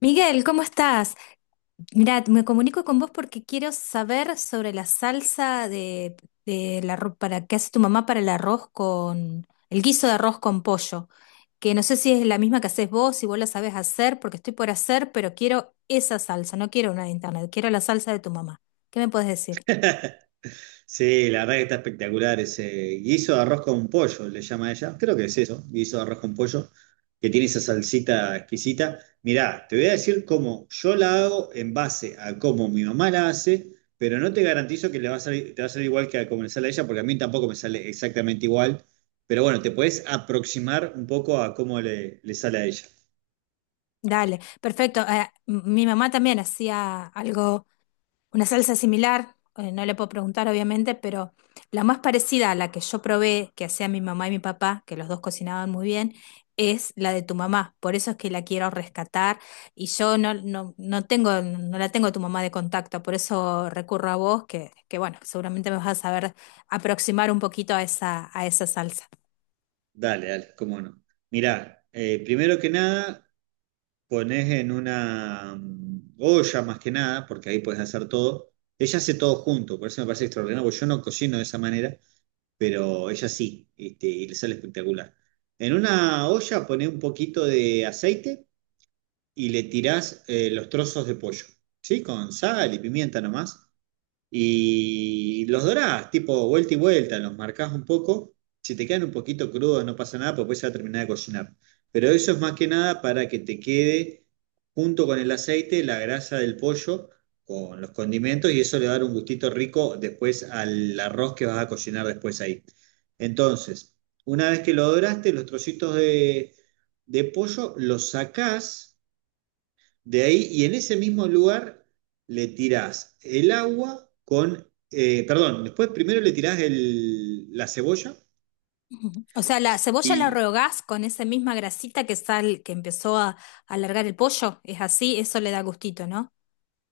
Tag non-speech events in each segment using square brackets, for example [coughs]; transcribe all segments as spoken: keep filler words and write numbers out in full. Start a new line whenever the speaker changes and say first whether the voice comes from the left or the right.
left: Miguel, ¿cómo estás? Mira, me comunico con vos porque quiero saber sobre la salsa de, de la, ro- para, que hace tu mamá para el arroz con, el guiso de arroz con pollo, que no sé si es la misma que haces vos, si vos la sabes hacer, porque estoy por hacer, pero quiero esa salsa, no quiero una de internet, quiero la salsa de tu mamá. ¿Qué me puedes decir?
right: Sí, la verdad que está espectacular ese guiso de arroz con pollo, le llama ella. Creo que es eso, guiso de arroz con pollo, que tiene esa salsita exquisita. Mirá, te voy a decir cómo yo la hago en base a cómo mi mamá la hace, pero no te garantizo que le va a salir, te va a salir igual que a como le sale a ella, porque a mí tampoco me sale exactamente igual. Pero bueno, te puedes aproximar un poco a cómo le, le sale a ella.
left: Dale, perfecto. Eh, m- mi mamá también hacía algo. Una salsa similar, eh, no le puedo preguntar obviamente, pero la más parecida a la que yo probé, que hacía mi mamá y mi papá, que los dos cocinaban muy bien, es la de tu mamá. Por eso es que la quiero rescatar y yo no, no, no tengo, no la tengo a tu mamá de contacto, por eso recurro a vos, que, que bueno, seguramente me vas a saber aproximar un poquito a esa, a esa salsa.
right: Dale, dale, cómo no. Mirá, eh, primero que nada. Pones en una mm, olla más que nada, porque ahí puedes hacer todo. Ella hace todo junto, por eso me parece extraordinario, porque yo no cocino de esa manera, pero ella sí, este, y le sale espectacular. En una olla pones un poquito de aceite y le tirás eh, los trozos de pollo, ¿sí? Con sal y pimienta nomás. Y los dorás, tipo vuelta y vuelta, los marcás un poco. Si te quedan un poquito crudos, no pasa nada, porque después se va a terminar de cocinar. Pero eso es más que nada para que te quede junto con el aceite la grasa del pollo con los condimentos y eso le va a dar un gustito rico después al arroz que vas a cocinar después ahí. Entonces, una vez que lo doraste, los trocitos de, de pollo los sacás de ahí, y en ese mismo lugar le tirás el agua con, eh, perdón, después primero le tirás el- la cebolla
left: Ujú. O sea, la cebolla la
right: y.
left: rehogás con esa misma grasita que sal, que empezó a a alargar el pollo, es así, eso le da gustito, ¿no?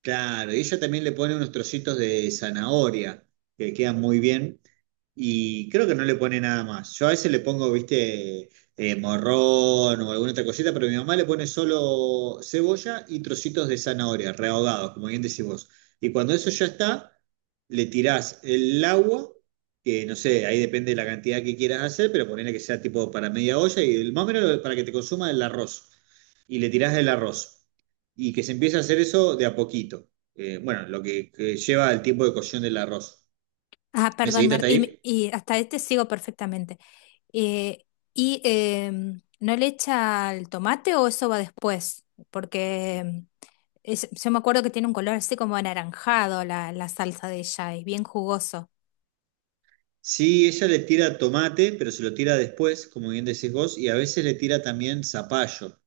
right: Claro, y ella también le pone unos trocitos de zanahoria que quedan muy bien y creo que no le pone nada más. Yo a veces le pongo, viste, eh, morrón o alguna otra cosita, pero mi mamá le pone solo cebolla y trocitos de zanahoria, rehogados, como bien decís vos. Y cuando eso ya está, le tirás el agua, que no sé, ahí depende de la cantidad que quieras hacer, pero ponele que sea tipo para media olla y el- más o menos para que te consuma el arroz y le tirás del arroz. Y que se empiece a hacer eso de a poquito. Eh, bueno, lo que, que lleva el tiempo de cocción del arroz.
left: Ah,
right: ¿Me
left: perdón,
right: seguiste
left: Marta,
right: hasta
left: y, me-
right: ahí?
left: y hasta este sigo perfectamente. Eh, ¿y em, no le echa el tomate o eso va después? Porque em, es- yo me acuerdo que tiene un color así como anaranjado la, la salsa de ella, es bien jugoso.
right: Sí, ella le tira tomate, pero se lo tira después, como bien decís vos, y a veces le tira también zapallo,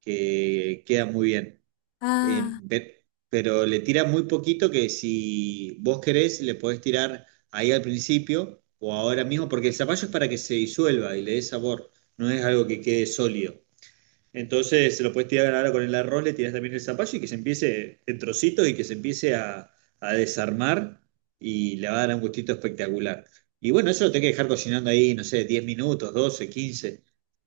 right: que queda muy bien. Eh,
left: Ah,
right: pe- pero le tira muy poquito que si vos querés, le podés tirar ahí al principio o ahora mismo, porque el zapallo es para que se disuelva y le dé sabor, no es algo que quede sólido. Entonces se lo puedes tirar ahora con el arroz, le tiras también el zapallo y que se empiece en trocitos y que se empiece a, a desarmar y le va a dar un gustito espectacular. Y bueno, eso lo tenés que dejar cocinando ahí, no sé, diez minutos, doce, quince,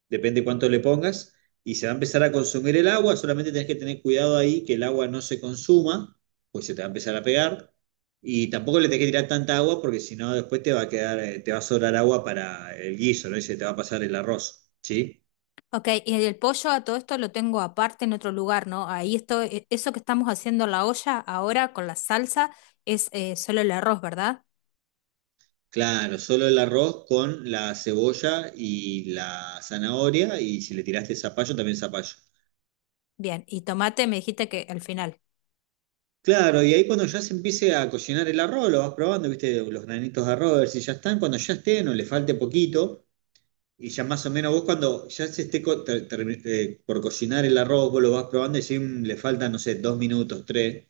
right: depende cuánto le pongas. Y se va a empezar a consumir el agua, solamente tenés que tener cuidado ahí que el agua no se consuma, pues se te va a empezar a pegar. Y tampoco le tenés que tirar tanta agua porque si no después te va a quedar, eh, te va a sobrar agua para el guiso, ¿no? Y se te va a pasar el arroz, ¿sí?
left: ok, y el pollo a todo esto lo tengo aparte en otro lugar, ¿no? Ahí esto, e- eso que estamos haciendo en la olla ahora con la salsa es eh, solo el arroz, ¿verdad?
right: Claro, solo el arroz con la cebolla y la zanahoria y si le tiraste zapallo, también zapallo.
left: Bien, y tomate me dijiste que al final.
right: Claro, y ahí cuando ya se empiece a cocinar el arroz, lo vas probando, viste, los granitos de arroz, a ver si ya están, cuando ya estén o le falte poquito, y ya más o menos vos cuando ya se esté co- ter- ter- eh, por cocinar el arroz, vos lo vas probando y si le faltan, no sé, dos minutos, tres.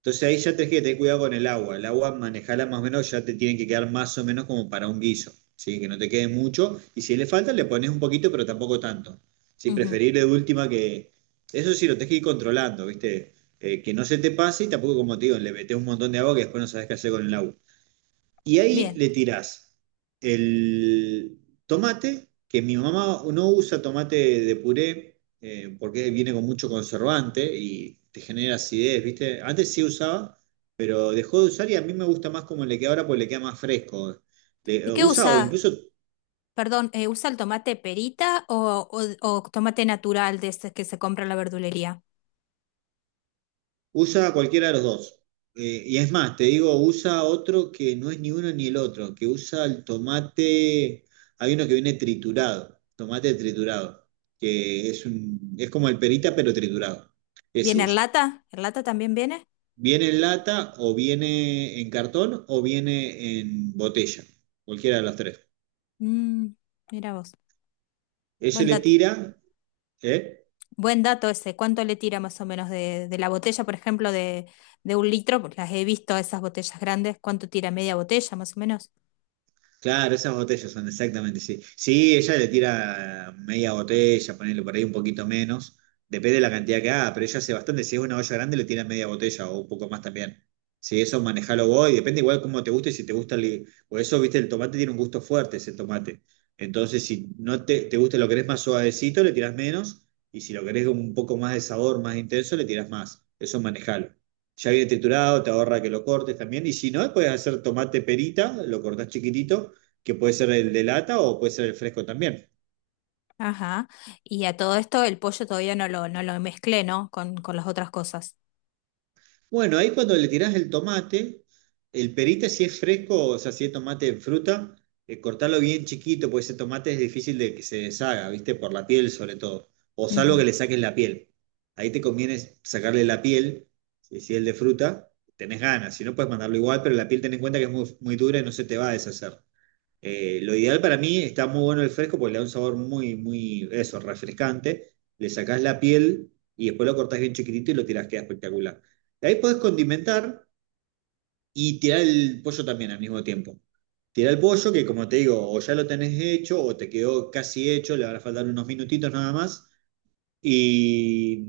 right: Entonces ahí ya tenés que tener cuidado con el agua. El agua, manejala más o menos, ya te tiene que quedar más o menos como para un guiso, ¿sí? Que no te quede mucho. Y si le falta, le pones un poquito, pero tampoco tanto. ¿Sí?
left: Ujú.
right: Preferible de última que... Eso sí, lo tenés que ir controlando, ¿viste? Eh, que no se te pase y tampoco, como te digo, le metes un montón de agua que después no sabés qué hacer con el agua. Y ahí
left: Bien.
right: le tirás el tomate, que mi mamá no usa tomate de puré eh, porque viene con mucho conservante y te genera acidez, ¿viste? Antes sí usaba, pero dejó de usar y a mí me gusta más como le queda ahora porque le queda más fresco. Le, eh,
left: ¿Y qué
right: usa o
left: usas?
right: incluso.
left: Perdón, eh, ¿usa el tomate perita o, o- o tomate natural de este que se compra en la verdulería?
right: Usa cualquiera de los dos. Eh, y es más, te digo, usa otro que no es ni uno ni el otro, que usa el tomate, hay uno que viene triturado, tomate triturado, que es un, es como el perita pero triturado. Ese
left: ¿Viene en
right: usa.
left: lata? ¿En lata también viene?
right: Viene en lata o viene en cartón o viene en botella, cualquiera de los tres.
left: Mm, mira vos.
right: Ese
left: Buen
right: le
left: dato.
right: tira, ¿eh?
left: Buen dato ese. ¿Cuánto le tira más o menos de, de la botella, por ejemplo, de, de un litro? Pues las he visto, esas botellas grandes. ¿Cuánto tira media botella más o menos?
right: Claro, esas botellas son exactamente, sí. Sí, ella le tira media botella, ponele por ahí un poquito menos, depende de la cantidad que haga, pero ella hace bastante, si es una olla grande le tira media botella o un poco más también. Sí, eso manejalo vos, y depende igual cómo te guste, si te gusta el... Por eso, viste, el tomate tiene un gusto fuerte, ese tomate. Entonces, si no te, te gusta, lo querés más suavecito, le tirás menos, y si lo querés un poco más de sabor, más intenso, le tirás más. Eso manejalo, ya viene triturado, te ahorra que lo cortes también. Y si no, puedes hacer tomate perita, lo cortás chiquitito que puede ser el de lata o puede ser el fresco también.
left: Ajá. Y a todo esto el pollo todavía no lo, no lo mezclé, ¿no? Con, con las otras cosas.
right: Bueno, ahí cuando le tirás el tomate, el perita si es fresco, o sea, si es tomate en fruta, eh, cortarlo bien chiquito, porque ese tomate es difícil de que se deshaga, ¿viste? Por la piel sobre todo, o salvo
left: Ujú.
right: que le saques la piel. Ahí te conviene sacarle la piel, si si es el de fruta, tenés ganas, si no puedes mandarlo igual, pero la piel ten en cuenta que es muy, muy dura y no se te va a deshacer. Eh, lo ideal para mí está muy bueno el fresco porque le da un sabor muy, muy, eso, refrescante. Le sacás la piel y después lo cortás bien chiquitito y lo tirás, queda espectacular. De ahí podés condimentar y tirar el pollo también al mismo tiempo. Tirar el pollo que, como te digo, o ya lo tenés hecho o te quedó casi hecho, le van a faltar unos minutitos nada más. Y,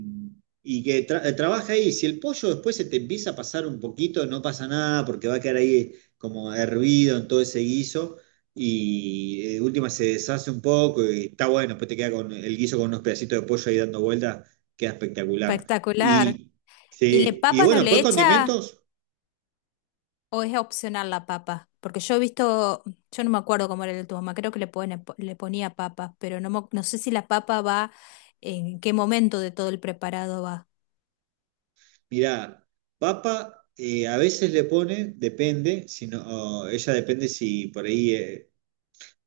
right: y que tra- eh, trabaja ahí. Si el pollo después se te empieza a pasar un poquito, no pasa nada porque va a quedar ahí como hervido en todo ese guiso y eh, de última se deshace un poco y está bueno. Después te queda con el guiso con unos pedacitos de pollo ahí dando vueltas, queda espectacular.
left: Espectacular.
right: Y
left: ¿Y le
right: sí, y
left: papa no
right: bueno,
left: le
right: después
left: echa?
right: condimentos,
left: ¿O es opcional la papa? Porque yo he visto, yo no me acuerdo cómo era el de tu mamá, creo que le, pone- le ponía papas, pero no, mo- no sé si la papa va, en qué momento de todo el preparado va.
right: mirá, papa. Eh, a veces le pone, depende, si no, o ella depende si por ahí, eh,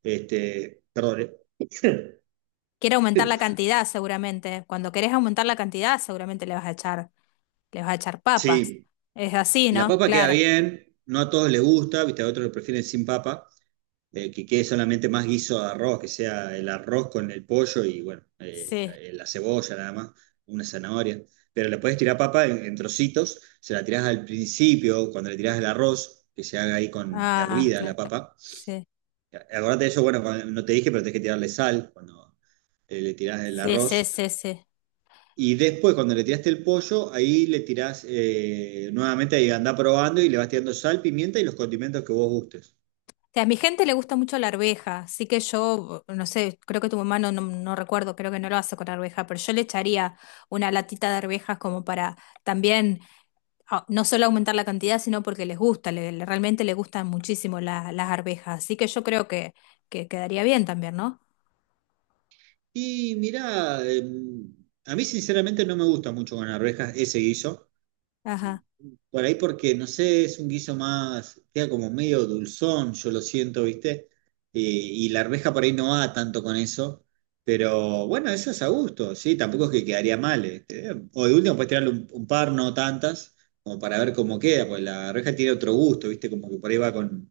right: este, perdón, eh, [coughs]
left: Quiere aumentar la cantidad seguramente. Cuando querés aumentar la cantidad seguramente le vas a echar, le vas a echar
right: [clears throat]
left: papas.
right: sí,
left: Es así,
right: la
left: ¿no?
right: papa queda
left: Claro.
right: bien, no a todos les gusta, viste, a otros lo prefieren sin papa, eh, que quede solamente más guiso de arroz, que sea el arroz con el pollo y bueno, eh,
left: Sí.
right: eh, la cebolla nada más, una zanahoria. Pero le puedes tirar papa en, en trocitos, se la tirás al principio, cuando le tirás el arroz, que se haga ahí con
left: Ah,
right: hervida la
left: claro.
right: papa.
left: Sí.
right: Acordate de eso, bueno, cuando- no te dije, pero tenés que tirarle sal cuando eh, le tirás el
left: Sí, sí,
right: arroz
left: sí, sí.
right: y después, cuando le tiraste el pollo, ahí le tirás eh, nuevamente, ahí andá probando y le vas tirando sal, pimienta y los condimentos que vos gustes.
left: O sea, a mi gente le gusta mucho la arveja, así que yo, no sé, creo que tu mamá no, no, no recuerdo, creo que no lo hace con arveja, pero yo le echaría una latita de arvejas como para también, ah, no solo aumentar la cantidad, sino porque les gusta, le- le- realmente les gustan muchísimo la- las arvejas, así que yo creo que, que quedaría bien también, ¿no?
right: Y mirá, eh, a mí sinceramente no me gusta mucho con arvejas ese guiso.
left: Ajá,
right: Por ahí porque, no sé, es un guiso más, queda como medio dulzón, yo lo siento, ¿viste? Eh, y la arveja por ahí no va tanto con eso, pero bueno, eso es a gusto, ¿sí? Tampoco es que quedaría mal. este, eh. O de último puedes tirarle un, un par, no tantas, como para ver cómo queda, porque la arveja tiene otro gusto, ¿viste? Como que por ahí va con,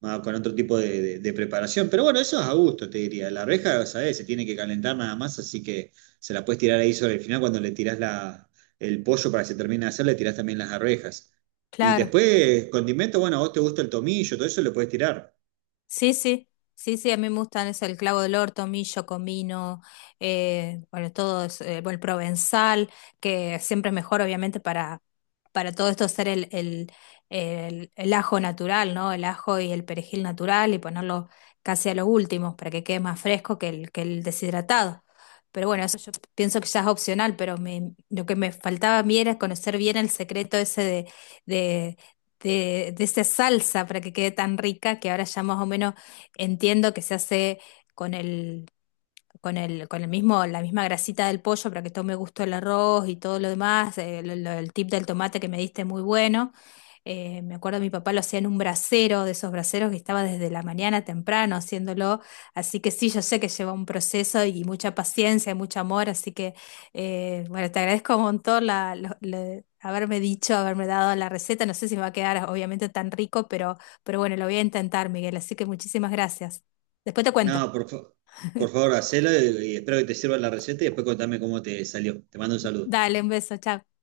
right: más con otro tipo de, de- de preparación. Pero bueno, eso es a gusto, te diría. La arveja, ¿sabes? Se tiene que calentar nada más, así que se la puedes tirar ahí sobre el final cuando le tirás la, el pollo para que se termine de hacer, le tirás también las arvejas. Y
left: claro.
right: después, condimento, bueno, a vos te gusta el tomillo, todo eso le puedes tirar.
left: Sí, sí, sí, sí, a mí me gustan es el clavo del orto, tomillo, comino, eh, bueno, todo es, eh, bueno, el provenzal, que siempre es mejor, obviamente, para, para todo esto hacer el, el, el, el ajo natural, ¿no? El ajo y el perejil natural y ponerlo casi a los últimos para que quede más fresco que el, que el deshidratado. Pero bueno, eso yo pienso que ya es opcional, pero me, lo que me faltaba a mí era conocer bien el secreto ese de, de, de esa salsa para que quede tan rica, que ahora ya más o menos entiendo que se hace con el, con el, con el mismo, la misma grasita del pollo para que tome gusto el arroz y todo lo demás, eh, lo- lo- el tip del tomate que me diste muy bueno. Eh, me acuerdo mi papá lo hacía en un brasero, de esos braseros que estaba desde la mañana temprano haciéndolo, así que sí, yo sé que lleva un proceso y mucha paciencia y mucho amor, así que eh, bueno, te agradezco un montón la, lo- lo- haberme dicho, haberme dado la receta, no sé si me va a quedar obviamente tan rico, pero, pero bueno, lo voy a intentar, Miguel, así que muchísimas gracias. Después te cuento.
right: No, por, fa- por favor, hacelo y y espero que te sirva la receta y después contame cómo te salió. Te mando un saludo.
left: Dale, un beso, chao.